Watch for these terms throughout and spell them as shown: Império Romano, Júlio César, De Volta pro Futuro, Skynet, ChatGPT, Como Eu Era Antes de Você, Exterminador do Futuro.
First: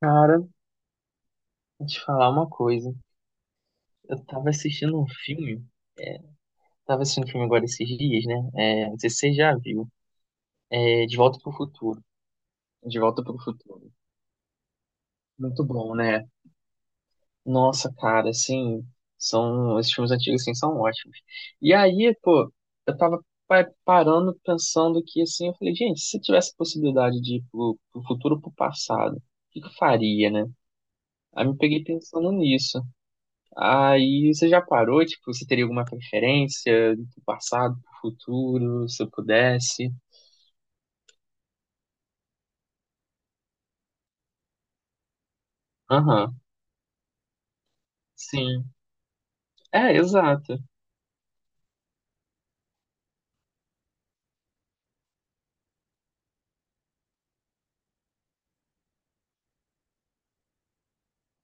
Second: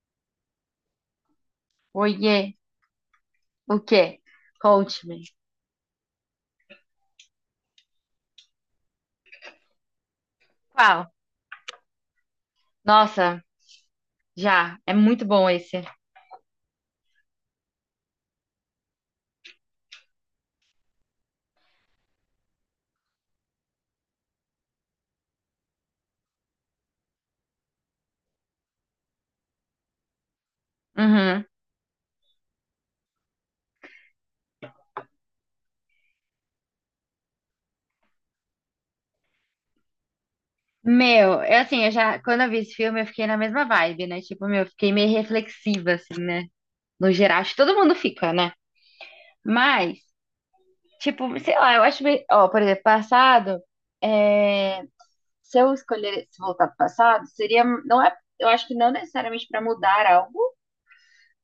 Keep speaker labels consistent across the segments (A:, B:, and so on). A: Cara, vou te falar
B: Oiê,
A: uma coisa.
B: o
A: Eu
B: quê?
A: tava assistindo um
B: Conte-me.
A: filme, é, tava assistindo um filme agora esses dias, né? É, não sei se você já viu. É,
B: Qual?
A: De Volta pro Futuro. De Volta pro
B: Nossa,
A: Futuro.
B: já, é muito bom
A: Muito
B: esse.
A: bom, né? Nossa, cara, assim, esses filmes antigos, assim, são ótimos. E aí, pô, eu tava parando, pensando que, assim, eu falei, gente, se tivesse possibilidade de ir pro futuro ou pro passado, o que eu faria, né?
B: Uhum.
A: Aí me peguei pensando nisso. Aí você já parou? Tipo, você teria alguma preferência do passado, pro futuro, se eu pudesse?
B: Meu, eu já, quando eu vi esse filme, eu fiquei na mesma vibe, né? Tipo, meu, eu fiquei meio reflexiva, assim,
A: Aham,
B: né? No geral, acho que todo mundo fica, né?
A: sim. É,
B: Mas,
A: exato.
B: tipo, sei lá, eu acho meio... Ó, por exemplo, passado, é... se eu escolher se voltar pro passado, seria... Não é... Eu acho que não necessariamente pra mudar algo,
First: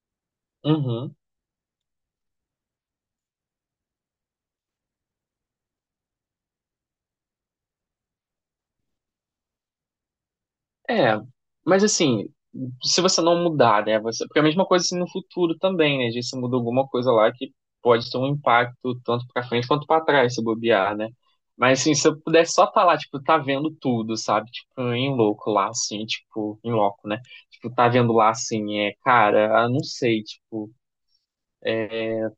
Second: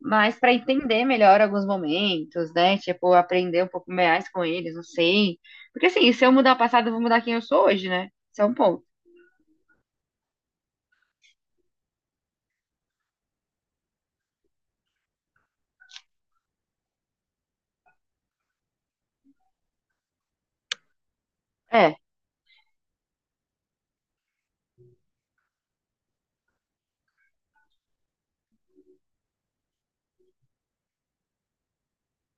B: mas para entender
A: Uhum.
B: melhor alguns momentos, né? Tipo, aprender um pouco mais com eles, não sei. Porque assim, se eu mudar o passado, eu vou mudar quem eu sou hoje, né? Isso é um ponto.
A: É, mas assim, se você não mudar, né? Você... Porque é a mesma coisa assim no futuro também, né? Se você muda alguma coisa lá que pode ter um impacto tanto pra frente quanto pra trás, se bobear, né? Mas assim,
B: É.
A: se eu pudesse só estar lá, tipo, tá vendo tudo, sabe? Tipo, em louco lá, assim, tipo, em loco, né? Tipo, tá vendo lá, assim, é, cara, ah, não sei, tipo.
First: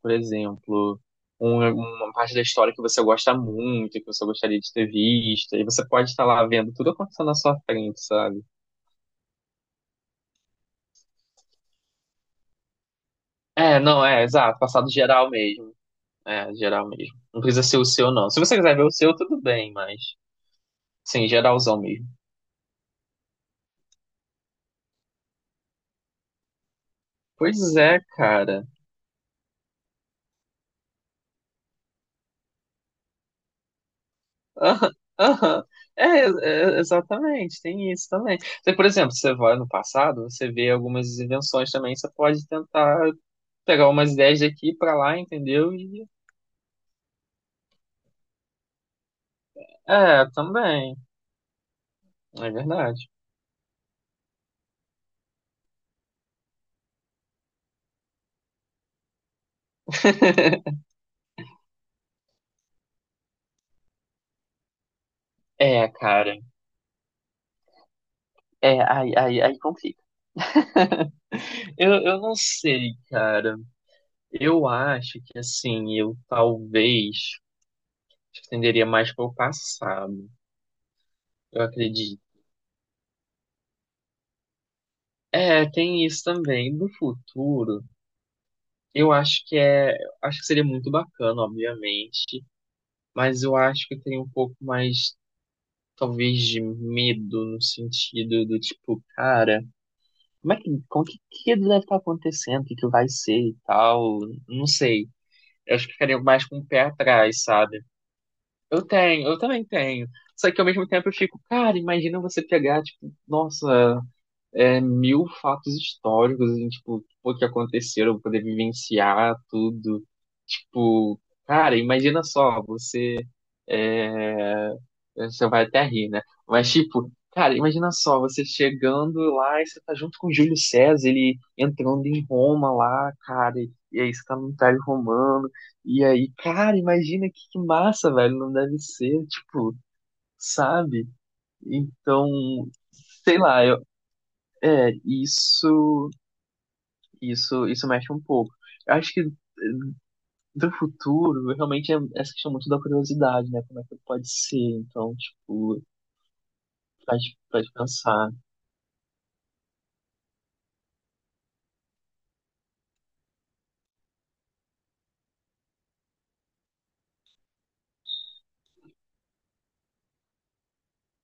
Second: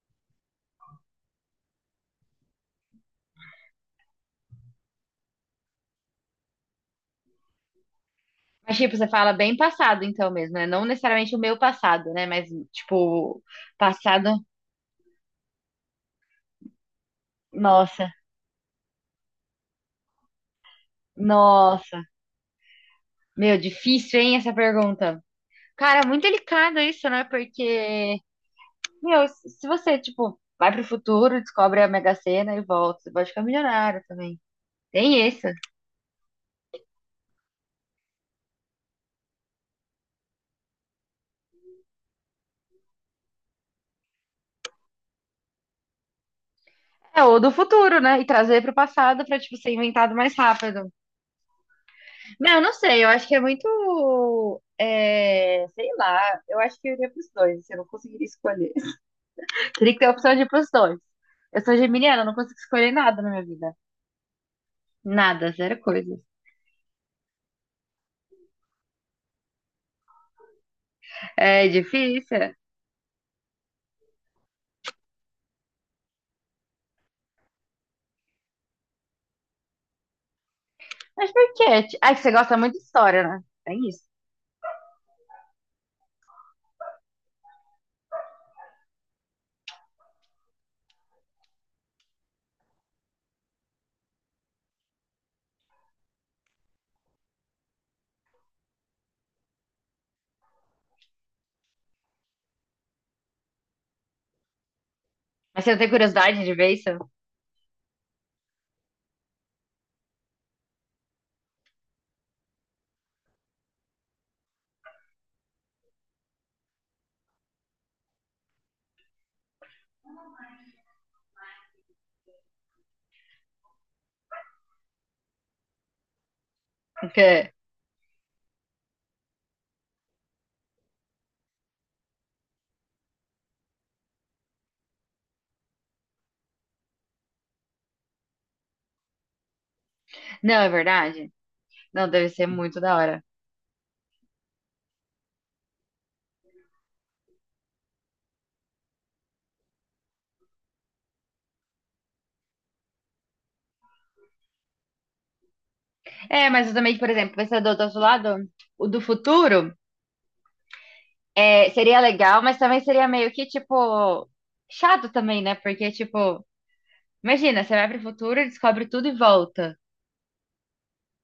A: Por exemplo, uma parte da história que você gosta muito, que você gostaria de ter visto, e você pode estar lá vendo tudo acontecendo na sua frente, sabe?
B: Mas, tipo, você fala bem passado, então mesmo, né? Não necessariamente o meu passado, né? Mas, tipo,
A: É, não, é,
B: passado.
A: exato, passado geral mesmo. É, geral mesmo. Não precisa ser o seu,
B: Nossa,
A: não. Se você quiser ver o seu, tudo bem, mas sim, geralzão
B: nossa.
A: mesmo.
B: Meu, difícil, hein, essa pergunta. Cara, muito delicado isso, né?
A: Pois é,
B: Porque,
A: cara.
B: meu, se você, tipo, vai pro futuro, descobre a Mega Sena e volta, você pode ficar milionário também.
A: Aham,
B: Tem isso.
A: aham. É, é, exatamente, tem isso também. Você, por exemplo, você vai no passado, você vê algumas invenções também, você pode tentar pegar umas ideias daqui pra lá, entendeu? E
B: É, ou do futuro, né? E trazer pro passado pra, tipo, ser inventado
A: é,
B: mais rápido.
A: também. É
B: Não, eu não sei, eu
A: verdade.
B: acho que é muito. Sei lá, eu acho que eu iria pros dois, assim, eu não conseguiria escolher. Teria que ter a opção de ir pros dois. Eu sou geminiana, eu não consigo escolher nada na minha vida. Nada, zero
A: É,
B: coisa.
A: cara. É, aí complica.
B: É
A: Eu não
B: difícil.
A: sei, cara. Eu acho que, assim, eu talvez tenderia mais para o passado,
B: Mas por
A: eu
B: quê? Ah, que
A: acredito.
B: você gosta muito de história, né? É isso.
A: É, tem isso também. Do futuro, eu acho que é. Acho que seria muito bacana, obviamente. Mas eu acho que tem um pouco mais, talvez, de medo no sentido do tipo, cara. Como é que, que deve estar acontecendo, o que, que vai ser e tal, não sei.
B: Mas você
A: Eu
B: não
A: acho
B: tem
A: que ficaria
B: curiosidade
A: mais
B: de
A: com o
B: ver
A: pé
B: isso?
A: atrás, sabe? Eu também tenho. Só que ao mesmo tempo eu fico, cara, imagina você pegar, tipo, nossa, é, mil fatos históricos, e, tipo, o que aconteceram, poder vivenciar tudo. Tipo, cara, imagina só, você... Você vai até rir, né? Mas, tipo,
B: Porque.
A: cara, imagina só, você chegando lá e você tá junto com Júlio César, ele entrando em Roma lá, cara, e aí você tá no Império Romano, e aí, cara, imagina que massa, velho, não deve ser, tipo,
B: Não, é
A: sabe?
B: verdade? Não,
A: Então,
B: deve ser muito da hora.
A: sei lá, eu, é, isso mexe um pouco. Eu acho que do futuro, realmente, é essa questão muito da curiosidade, né? Como é que pode ser, então, tipo,
B: É, mas eu também, por
A: faz,
B: exemplo,
A: faz
B: pensador do outro lado,
A: pensar.
B: o do futuro. É, seria legal, mas também seria meio que, tipo, chato também, né? Porque, tipo, imagina, você vai pro futuro, descobre tudo e volta.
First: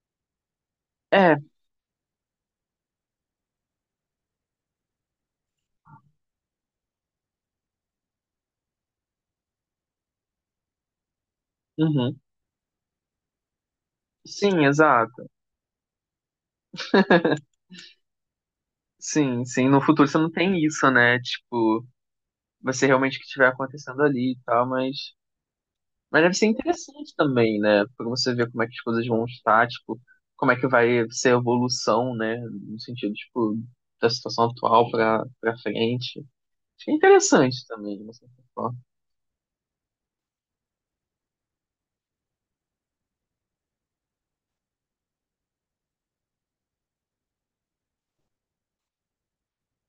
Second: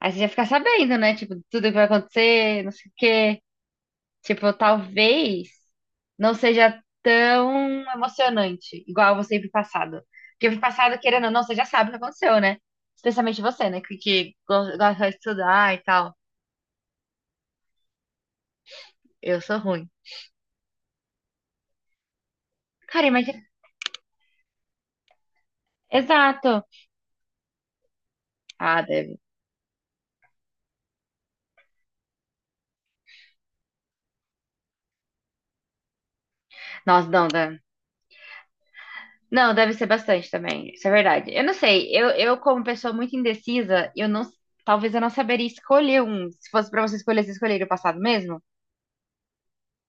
B: Aí você já fica sabendo, né? Tipo,
A: É,
B: tudo que vai acontecer, não sei o quê. Tipo, talvez não seja tão emocionante, igual você ir pro passado. Porque ir pro passado, querendo ou não, você já sabe o que
A: uhum.
B: aconteceu, né? Especialmente você, né? Que, que
A: Sim,
B: go- gosta de
A: exato.
B: estudar e tal. Eu
A: Sim,
B: sou
A: sim. No
B: ruim.
A: futuro você não tem isso, né? Tipo, vai ser
B: Cara,
A: realmente o que
B: imagina.
A: estiver acontecendo ali e tal, mas deve ser
B: Exato.
A: interessante também, né? Pra você ver como é que as
B: Ah,
A: coisas
B: deve.
A: vão estar, tipo, como é que vai ser a evolução, né? No sentido, tipo, da situação atual pra frente. Acho que é
B: Nossa, não.
A: interessante também, de uma certa forma.
B: Não, deve ser bastante também. Isso é verdade. Eu não sei. Eu como pessoa muito indecisa, eu não, talvez eu não saberia escolher um. Se fosse pra você escolher, você escolheria o passado mesmo?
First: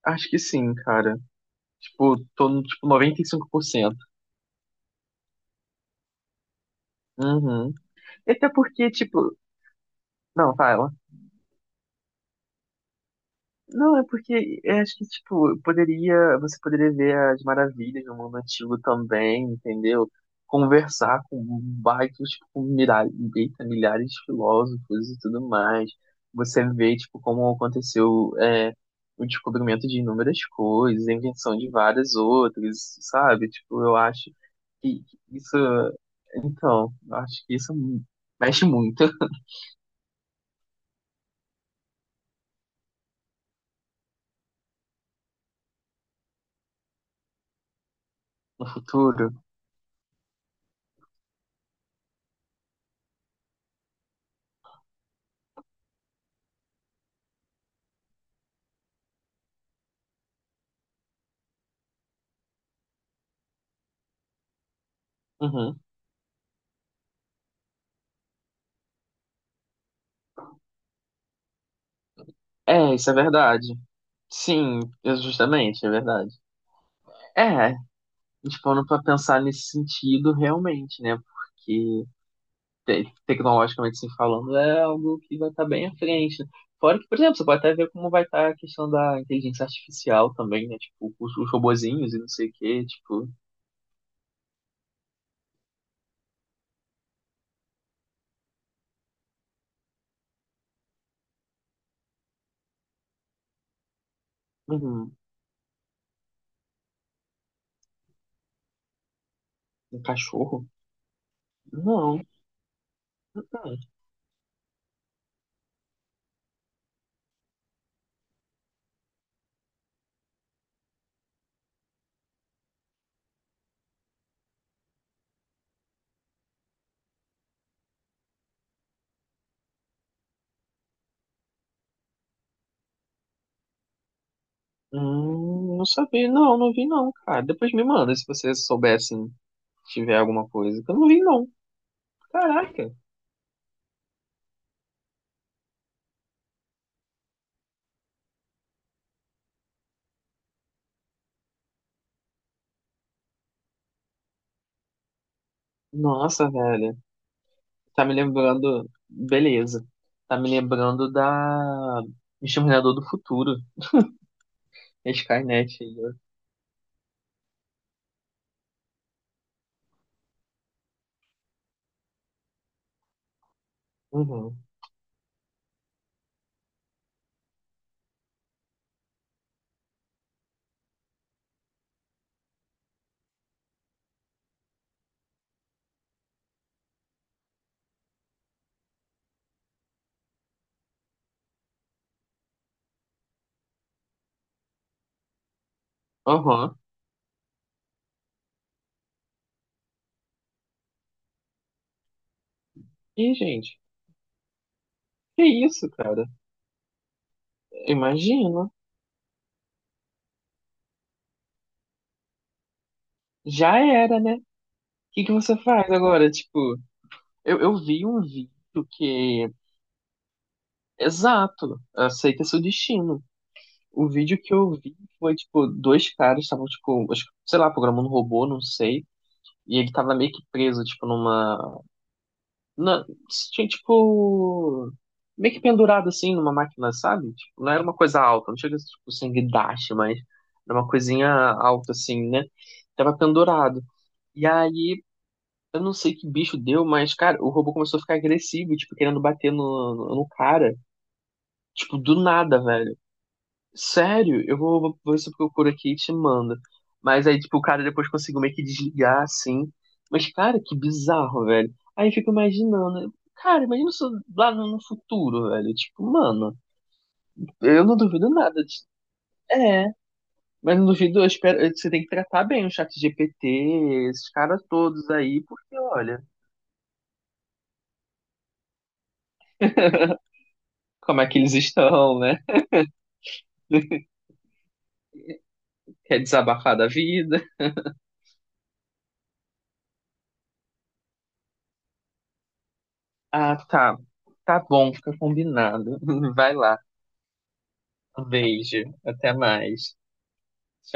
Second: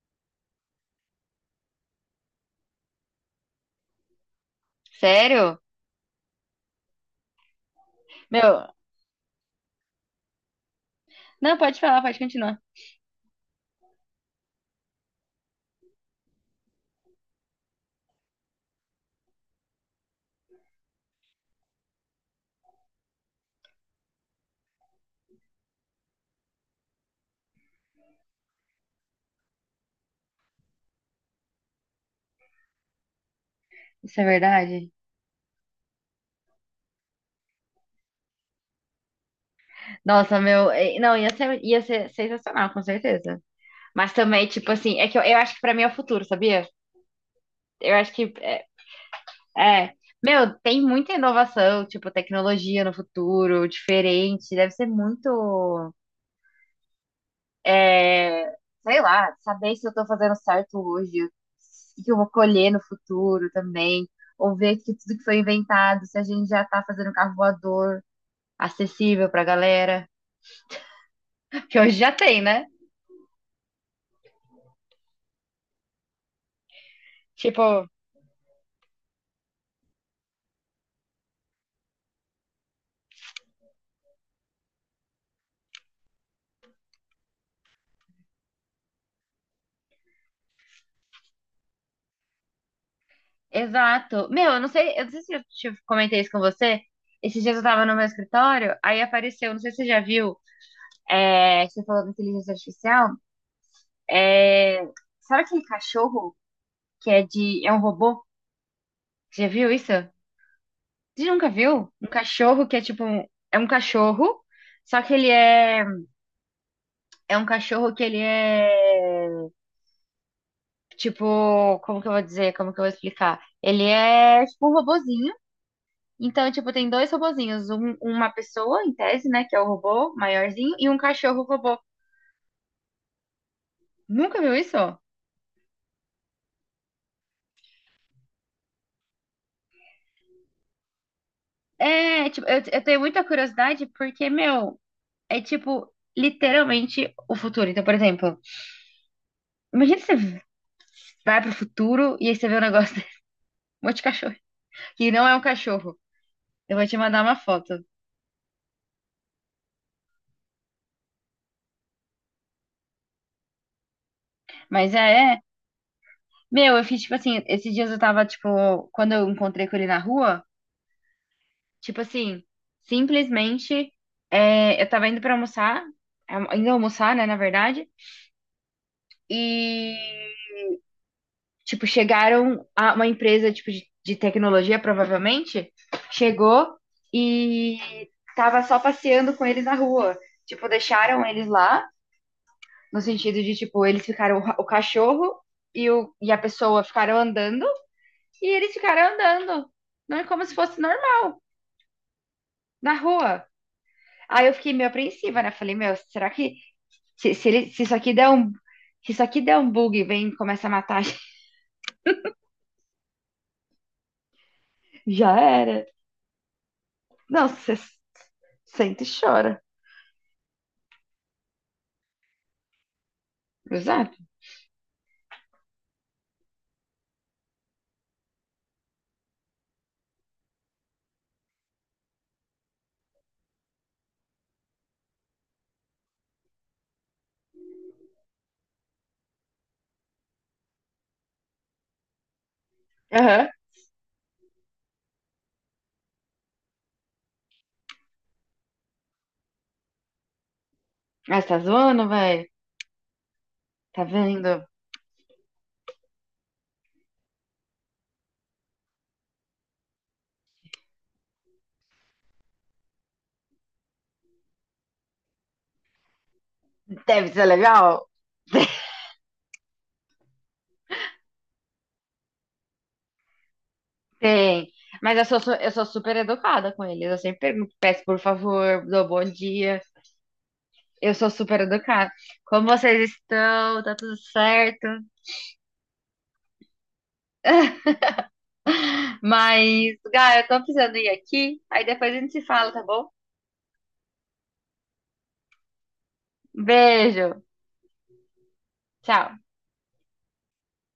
A: Acho que sim, cara. Tipo, tô no, tipo, 95%.
B: Sério?
A: Uhum. E até
B: Meu,
A: porque, tipo... Não, fala.
B: não, pode falar, pode continuar.
A: Não, é porque eu acho que, tipo, poderia, você poderia ver as maravilhas do mundo antigo também, entendeu? Conversar com vários, tipo, com milhares, eita, milhares de filósofos e tudo mais. Você vê, tipo, como aconteceu, é, o descobrimento de inúmeras coisas, a invenção de várias outras, sabe? Tipo, eu
B: Isso é
A: acho
B: verdade?
A: que isso, então, eu acho que isso mexe muito
B: Nossa, meu, não, ia ser sensacional, com certeza. Mas também, tipo assim, é que eu acho que pra mim é o futuro, sabia? Eu acho que é,
A: no futuro.
B: é. Meu, tem muita inovação, tipo, tecnologia no futuro, diferente, deve ser muito É, sei lá, saber se eu tô fazendo certo hoje, o que eu vou colher no futuro também, ou ver que tudo que foi
A: Uhum.
B: inventado, se a gente já tá fazendo carro voador acessível pra galera, que hoje já tem, né?
A: É, isso é verdade. Sim, é justamente, é verdade. É,
B: Tipo,
A: tipo, parando pra pensar nesse sentido realmente, né? Porque tecnologicamente se falando é algo que vai estar bem à frente. Né? Fora que, por exemplo, você pode até ver como vai estar a questão da inteligência artificial também, né? Tipo, os robozinhos e não sei o quê, tipo,
B: exato. Meu, eu não sei se eu te comentei isso com você. Esses dias eu tava no meu escritório, aí apareceu, não sei se você já viu, é, você falou da inteligência artificial, é,
A: um,
B: sabe aquele cachorro que é de, é um robô? Você já viu isso?
A: um cachorro.
B: Você nunca viu um
A: Não,
B: cachorro que é tipo um, é um
A: cara.
B: cachorro, só que ele é é um cachorro que ele é tipo, como que eu vou dizer, como que eu vou explicar? Ele é tipo um robozinho. Então, tipo, tem dois robozinhos, uma pessoa em tese, né, que é o robô maiorzinho e um cachorro robô. Nunca viu isso?
A: Não sabia, não, não vi não, cara. Depois me manda se você souber, assim, tiver alguma coisa. Que eu não vi não.
B: É, tipo, eu
A: Caraca.
B: tenho muita curiosidade porque, meu, é tipo literalmente o futuro. Então, por exemplo, imagina você vai pro futuro e aí você vê um negócio, um monte de cachorro que não é um cachorro.
A: Nossa,
B: Eu vou te
A: velho.
B: mandar uma foto.
A: Tá me lembrando. Beleza. Tá me lembrando da Exterminador do Futuro.
B: Mas é,
A: A
B: é.
A: Skynet aí,
B: Meu, eu fiz tipo assim, esses dias eu tava, tipo, quando eu encontrei com ele na rua, tipo assim, simplesmente
A: ó. Uhum.
B: eu tava indo pra almoçar, é, indo almoçar, né, na verdade, e tipo, chegaram a uma empresa tipo de tecnologia, provavelmente, chegou e tava só passeando com ele na rua. Tipo, deixaram eles lá. No sentido de, tipo, eles ficaram, o cachorro e, o, e a
A: Aham.
B: pessoa ficaram andando e eles ficaram andando. Não é como se fosse normal, na
A: Ih,
B: rua.
A: gente.
B: Aí eu fiquei meio apreensiva,
A: Que
B: né? Falei,
A: isso,
B: meu,
A: cara?
B: será que se isso aqui der um,
A: Imagina.
B: se isso aqui der um bug e vem e começa a matar,
A: Já era, né? O que
B: já
A: você
B: era.
A: faz agora? Tipo,
B: Não, você
A: eu vi um vídeo
B: sente e
A: que.
B: chora.
A: Exato. Aceita seu destino. O
B: Exato.
A: vídeo que eu vi foi, tipo, dois caras estavam, tipo, acho que, sei lá, programando um robô, não sei. E ele tava meio que preso, tipo, numa na- tinha tipo meio que pendurado assim numa máquina, sabe? Tipo, não era uma coisa alta, não chega a ser, tipo sanguidache, mas era uma coisinha alta assim, né? Tava
B: Aham.
A: pendurado. E aí, eu não sei que bicho deu, mas cara, o robô começou a ficar agressivo, tipo, querendo bater no, no cara,
B: Ah, você tá
A: tipo,
B: zoando,
A: do
B: velho?
A: nada, velho.
B: Tá
A: Sério, eu
B: vendo?
A: vou, vou ver se eu procuro aqui e te mando. Mas aí, tipo, o cara depois conseguiu meio que desligar, assim. Mas, cara, que bizarro, velho. Aí eu fico imaginando. Cara, imagina isso lá no futuro, velho. Tipo, mano,
B: Deve ser
A: eu não
B: legal.
A: duvido nada. De- é, mas não duvido, eu espero. Você tem que tratar bem o chat GPT, esses caras
B: Tem.
A: todos
B: Mas eu sou,
A: aí,
B: eu
A: porque,
B: sou super
A: olha,
B: educada com eles. Eu sempre pergunto, peço por favor, dou bom dia. Eu
A: como é
B: sou
A: que eles
B: super educada.
A: estão, né?
B: Como vocês estão? Tá tudo certo?
A: Quer desabafar da vida?
B: Mas, Gá, eu tô precisando ir aqui. Aí depois a gente se fala, tá bom?
A: Ah, tá. Tá bom, fica combinado. Vai lá.
B: Beijo.
A: Um beijo. Até
B: Tchau.
A: mais.